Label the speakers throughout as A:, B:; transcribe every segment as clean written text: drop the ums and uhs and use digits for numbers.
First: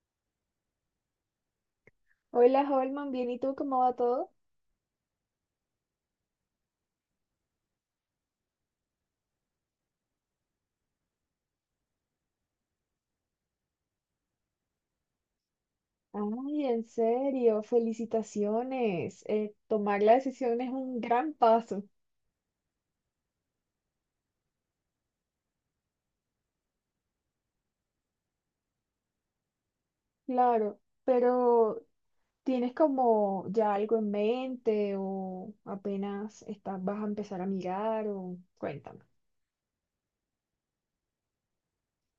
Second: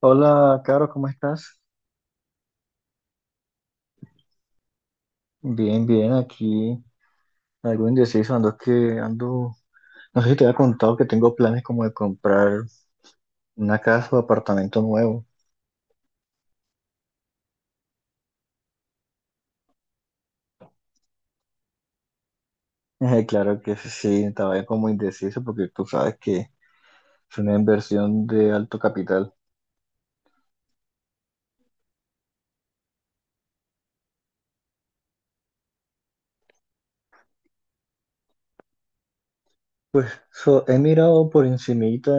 A: Hola, Caro, ¿cómo estás?
B: Hola, Holman, bien, ¿y tú cómo va todo?
A: Bien, bien, aquí algo indeciso, ando que ando, no sé si te había contado que tengo planes como de comprar una casa o apartamento nuevo.
B: Ay, en serio, felicitaciones. Tomar la decisión es un gran paso,
A: Claro que sí, estaba como indeciso porque tú sabes que es una inversión de alto capital.
B: claro, pero ¿tienes como ya algo en mente o apenas vas a empezar a mirar o cuéntame?
A: So, he mirado por encimita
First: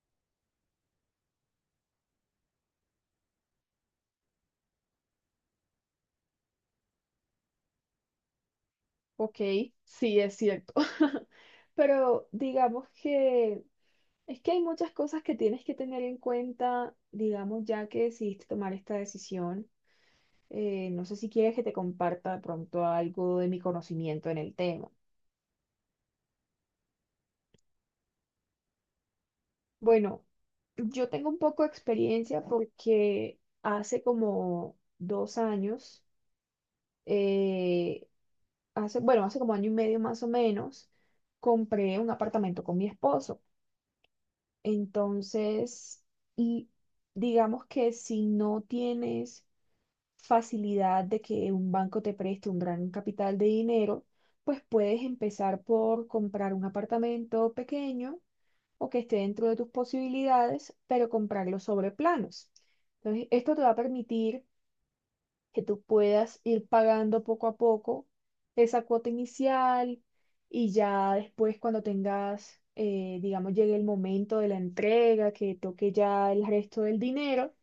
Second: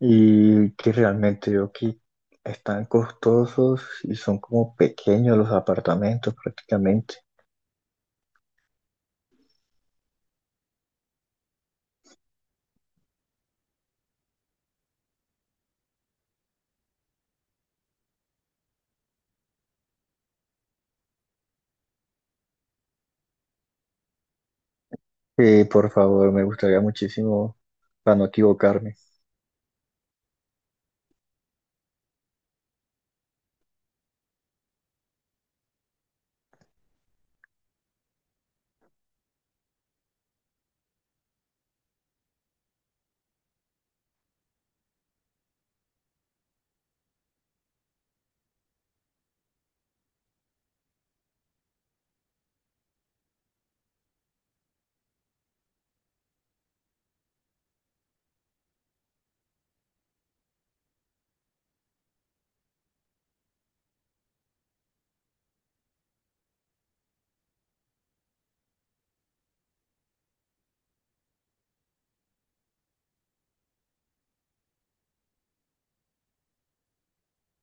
A: y que realmente yo que están costosos y son como pequeños los apartamentos prácticamente.
B: Ok, sí, es cierto. Pero digamos que es que hay muchas cosas que tienes que tener en cuenta, digamos, ya que decidiste tomar esta decisión. No sé si quieres que te comparta de pronto algo de mi conocimiento en el tema.
A: Por favor, me gustaría muchísimo para no equivocarme.
B: Bueno, yo tengo un poco de experiencia porque hace como 2 años, eh, hace, bueno, hace como año y medio más o menos, compré un apartamento con mi esposo. Entonces, y digamos que si no tienes facilidad de que un banco te preste un gran capital de dinero, pues puedes empezar por comprar un apartamento pequeño o que esté dentro de tus posibilidades, pero comprarlo sobre planos. Entonces, esto te va a permitir que tú puedas ir pagando poco a poco esa cuota inicial y ya después cuando tengas, digamos, llegue el momento de la entrega, que toque ya el resto del dinero,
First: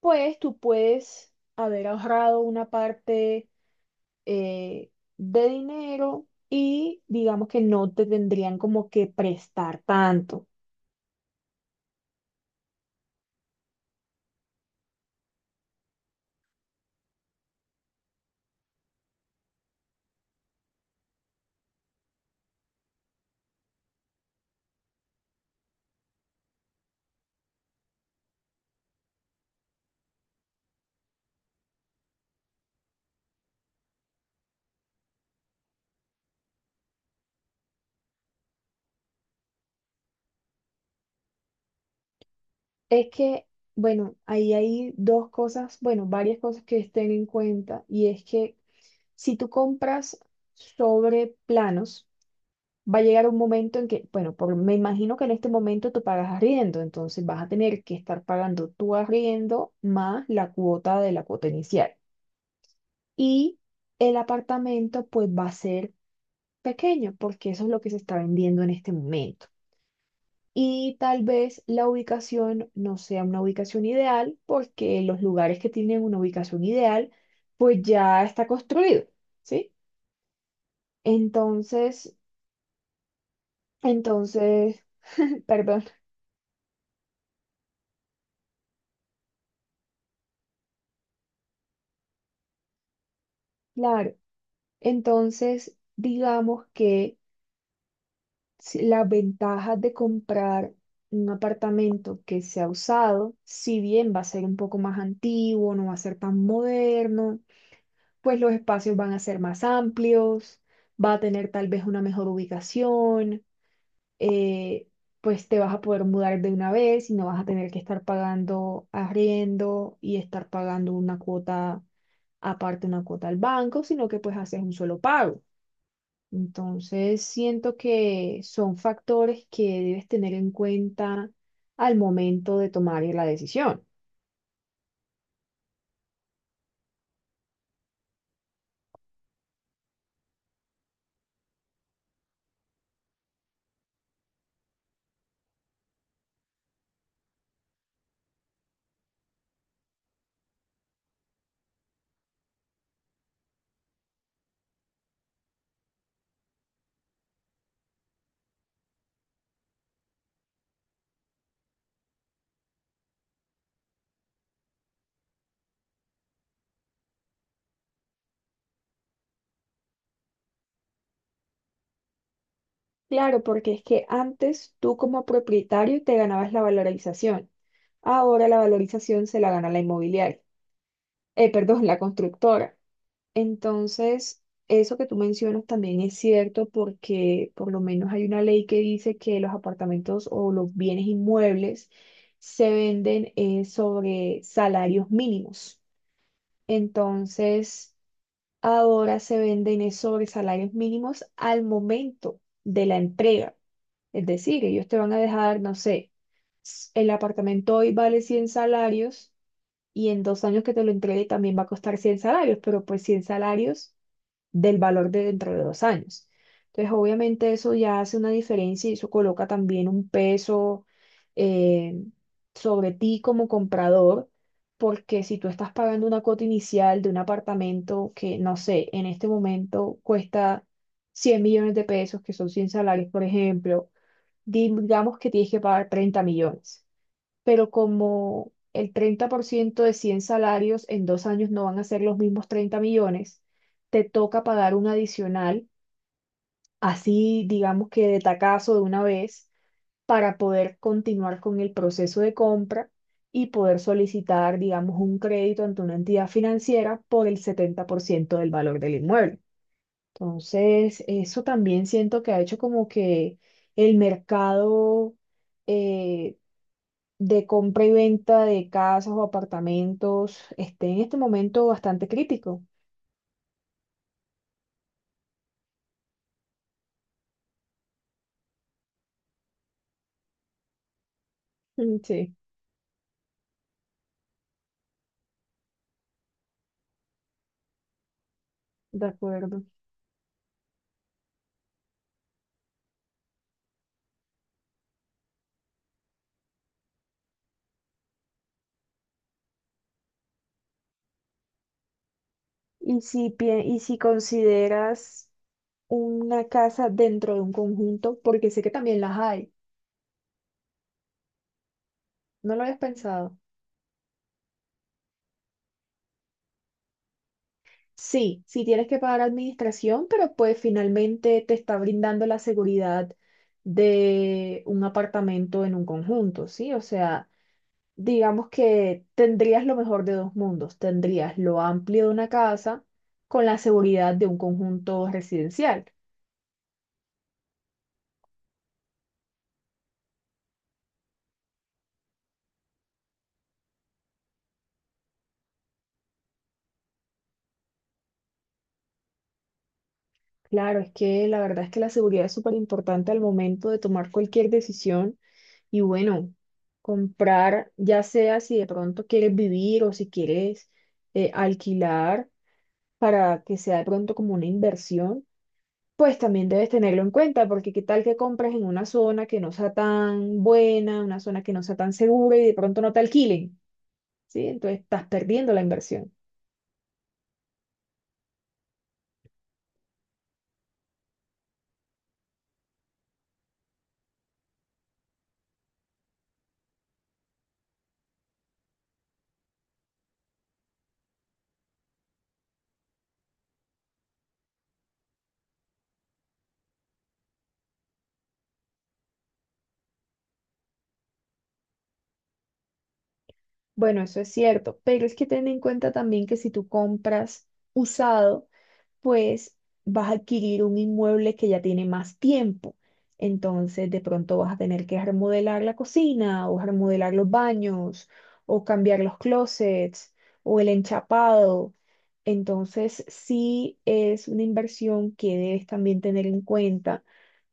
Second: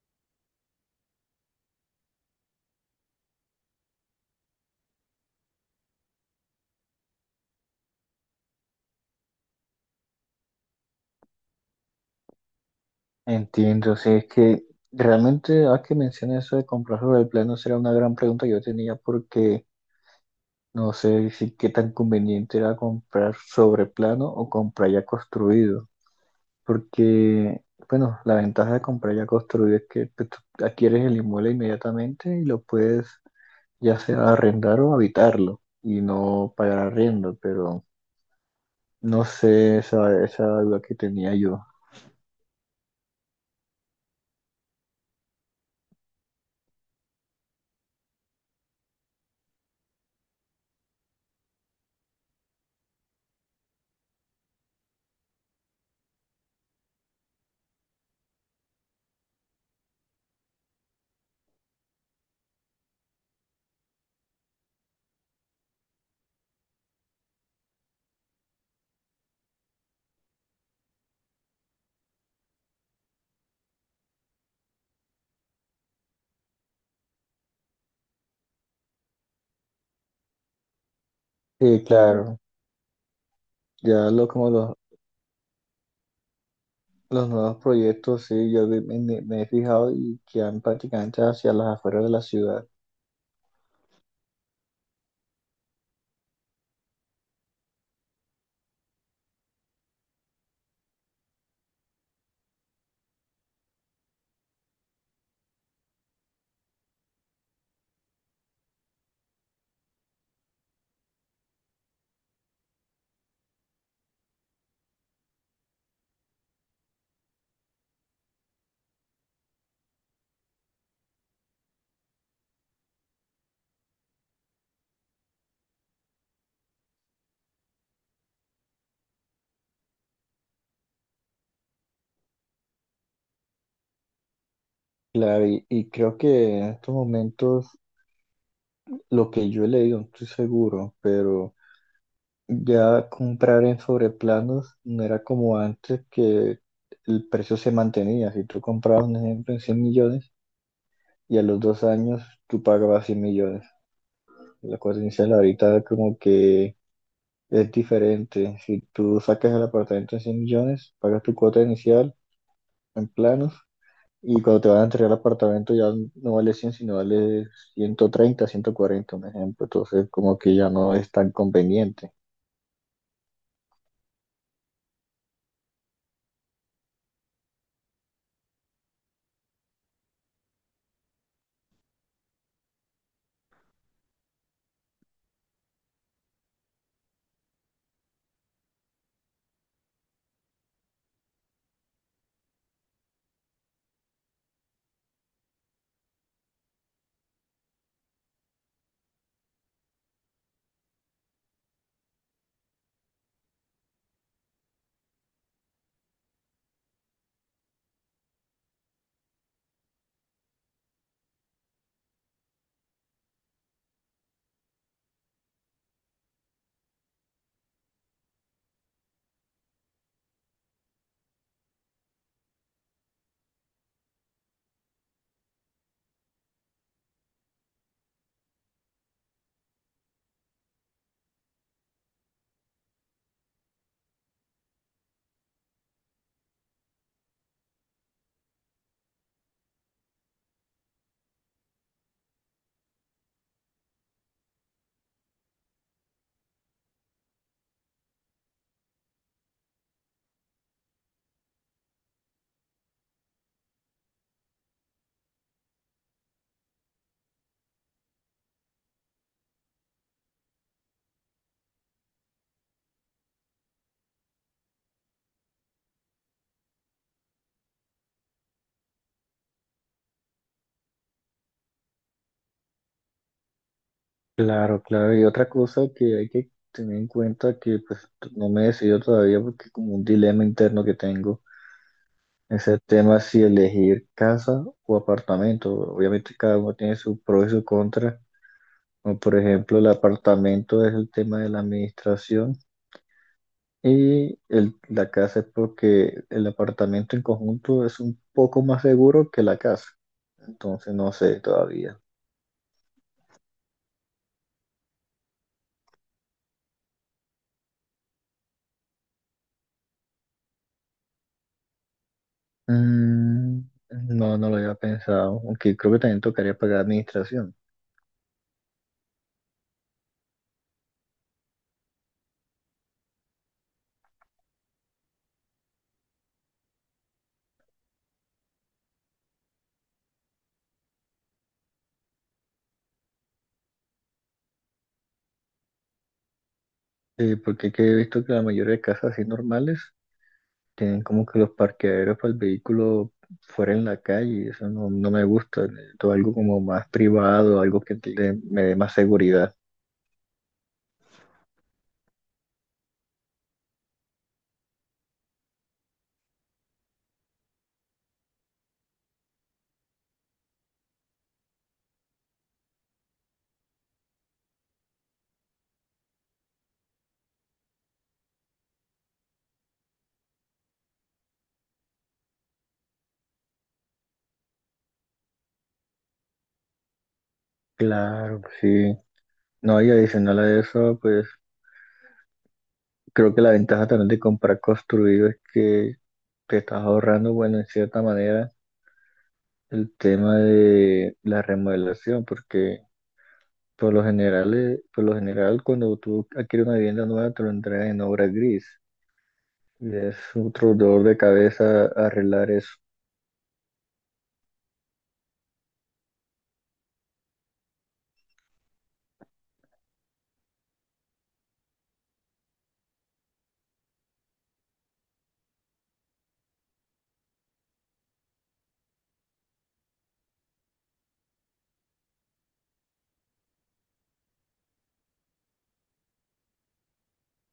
B: pues tú puedes haber ahorrado una parte eh, de dinero, y digamos que no te tendrían como que prestar tanto.
A: Entiendo, sí, es que realmente, a que mencioné eso de comprar sobre el plano, será una gran pregunta que yo tenía porque no sé si qué tan conveniente era comprar sobre plano o comprar ya construido. Porque, bueno, la ventaja de comprar ya construido es que pues, tú adquieres el inmueble inmediatamente y lo puedes ya sea arrendar o habitarlo y no pagar arriendo, pero no sé esa duda que tenía yo.
B: Es que, bueno, ahí hay dos cosas, bueno, varias cosas que estén en cuenta, y es que si tú compras sobre planos, va a llegar un momento en que, bueno, me imagino que en este momento tú pagas arriendo, entonces vas a tener que estar pagando tu arriendo más la cuota de la cuota inicial. Y el apartamento pues va a ser pequeño porque eso es lo que se está vendiendo en este momento. Y tal vez la ubicación no sea una ubicación ideal porque los lugares que tienen una ubicación ideal pues ya está construido, ¿sí?
A: Sí,
B: Entonces,
A: claro, ya lo como los
B: entonces, perdón,
A: Los nuevos proyectos, sí, me he fijado y que han prácticamente hacia las afueras de la ciudad.
B: claro, entonces digamos que, la ventaja de comprar un apartamento que sea usado, si bien va a ser un poco más antiguo, no va a ser tan moderno, pues los espacios van a ser más amplios, va a tener tal vez una mejor ubicación, eh, pues te vas a poder mudar de una vez y no vas a tener que estar pagando arriendo y estar pagando una cuota aparte, una cuota al banco, sino que pues haces un solo pago. Entonces, siento que son factores que debes tener en cuenta al momento de tomar la decisión.
A: Claro, y creo que en estos momentos, lo que yo he leído, no estoy seguro, pero ya comprar en sobreplanos no era como antes que el precio se mantenía. Si tú comprabas, un ejemplo, en 100 millones y a los 2 años tú pagabas 100 millones. La coherencia inicial ahorita como que es diferente. Si tú sacas el apartamento en 100 millones, pagas tu cuota inicial en planos. Y cuando te van a entregar el apartamento ya no vale 100 sino vale 130 140 un ejemplo. Entonces, como que ya no es tan conveniente.
B: Claro, porque es que antes tú, como propietario, te ganabas la valorización. Ahora la valorización se la gana la inmobiliaria, perdón, la constructora. Entonces, eso que tú mencionas también es cierto porque por lo menos hay una ley que dice que los apartamentos o los bienes inmuebles se venden, sobre salarios mínimos. Entonces, ahora se venden es sobre salarios mínimos al momento de la entrega. Es decir, ellos te van a dejar, no sé, el apartamento hoy vale 100 salarios y en 2 años que te lo entregue también va a costar 100 salarios, pero pues 100 salarios del valor de dentro de 2 años. Entonces, obviamente eso ya hace una diferencia y eso coloca también un peso eh, sobre ti como comprador, porque si tú estás pagando una cuota inicial de un apartamento que, no sé, en este momento cuesta 100 millones de pesos, que son 100 salarios, por ejemplo, digamos que tienes que pagar 30 millones, pero como el 30% de 100 salarios en 2 años no van a ser los mismos 30 millones, te toca pagar un adicional, así digamos que de tacazo, de una vez, para poder continuar con el proceso de compra y poder solicitar, digamos, un crédito ante una entidad financiera por el 70% del valor del inmueble. Entonces, eso también siento que ha hecho como que el mercado, eh, de compra y venta de casas o apartamentos, esté en este momento bastante crítico.
A: Claro, claro. Y otra cosa que hay que tener en cuenta que pues no me he decidido todavía porque como un dilema interno que tengo
B: Mm. Sí,
A: es el tema si elegir casa o apartamento. Obviamente cada uno tiene su pro y su contra.
B: de
A: Como por
B: acuerdo.
A: ejemplo, el apartamento es el tema de la administración, y la casa es porque el apartamento en conjunto es un poco más seguro que la casa. Entonces no sé todavía.
B: Y si consideras una casa dentro de un conjunto, porque sé que también las hay, ¿no lo habías pensado?
A: Mm, no, no lo había pensado, aunque creo que también tocaría pagar administración.
B: Sí, sí tienes que pagar administración, pero pues finalmente te está brindando la seguridad de un apartamento en un conjunto, ¿sí? O sea, digamos que tendrías lo mejor de dos mundos. Tendrías lo amplio de una casa con la seguridad de un conjunto residencial.
A: Porque que he visto que la mayoría de casas así normales tienen como que los parqueaderos para el vehículo fuera en la calle. Y eso no, no me gusta. Todo algo como más privado, algo me dé más seguridad.
B: Claro, es que la verdad es que la seguridad es súper importante al momento de tomar cualquier decisión, y bueno, comprar, ya sea si de pronto quieres vivir, o si quieres alquilar para que sea de pronto como una inversión, pues también debes tenerlo en cuenta, porque qué tal que compras en una zona que no sea tan buena, una zona que no sea tan segura, y de pronto no te alquilen, ¿sí? Entonces estás perdiendo la inversión.
A: Claro, sí. No, y adicional a eso, pues creo que la ventaja también de comprar construido es que te estás ahorrando, bueno, en cierta manera, el tema de la remodelación, porque por lo general, cuando tú adquieres una vivienda nueva, te lo entregan en obra gris. Y es otro dolor de cabeza arreglar eso.
B: Bueno, eso es cierto, pero es que ten en cuenta también que si tú compras usado, pues vas a adquirir un inmueble que ya tiene más tiempo. Entonces, de pronto vas a tener que remodelar la cocina o remodelar los baños, o cambiar los closets o el enchapado. Entonces, sí es una inversión que debes también tener en cuenta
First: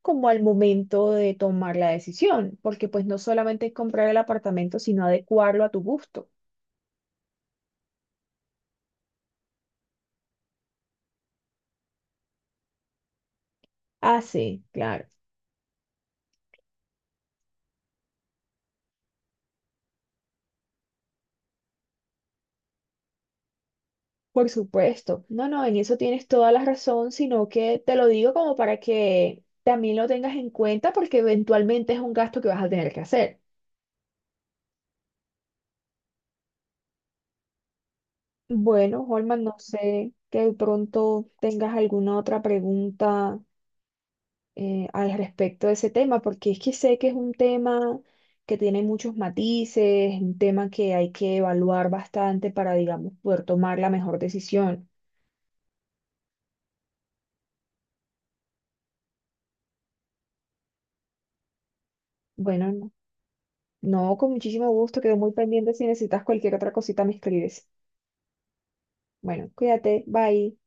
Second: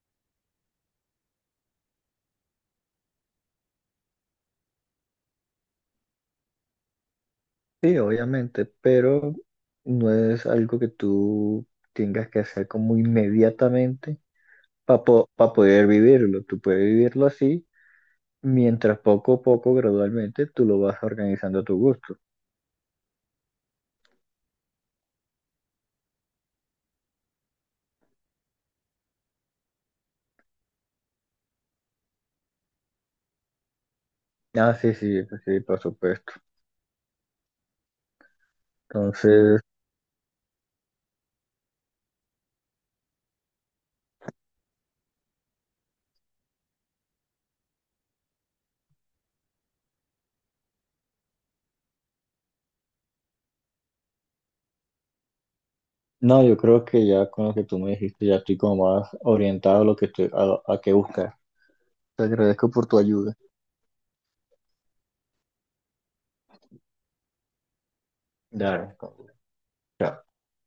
B: como al momento de tomar la decisión, porque pues no solamente es comprar el apartamento, sino adecuarlo a tu gusto.
A: Sí, obviamente, pero no es algo que tú tengas que hacer como inmediatamente
B: Hace, claro.
A: para poder vivirlo. Tú puedes vivirlo así mientras poco a poco, gradualmente, tú lo vas organizando a tu gusto.
B: Por supuesto. No, no, en eso tienes toda la razón, sino que te lo digo como para que también lo tengas en cuenta porque eventualmente es un gasto que vas a tener que hacer.
A: Ah, sí, sí, pues sí, por supuesto.
B: Bueno, Holman, no
A: Entonces,
B: sé que de pronto tengas alguna otra pregunta, al respecto de ese tema, porque es que sé que es un tema que tiene muchos matices, un tema que hay que evaluar bastante para, digamos, poder tomar la mejor decisión.
A: no, yo creo que ya con lo que tú me dijiste, ya estoy como más orientado a lo que estoy, a qué buscar. Te agradezco
B: Bueno,
A: por
B: no,
A: tu ayuda.
B: no, con muchísimo gusto, quedo muy pendiente. Si necesitas cualquier otra cosita, me escribes.
A: Claro.
B: Bueno, cuídate, bye.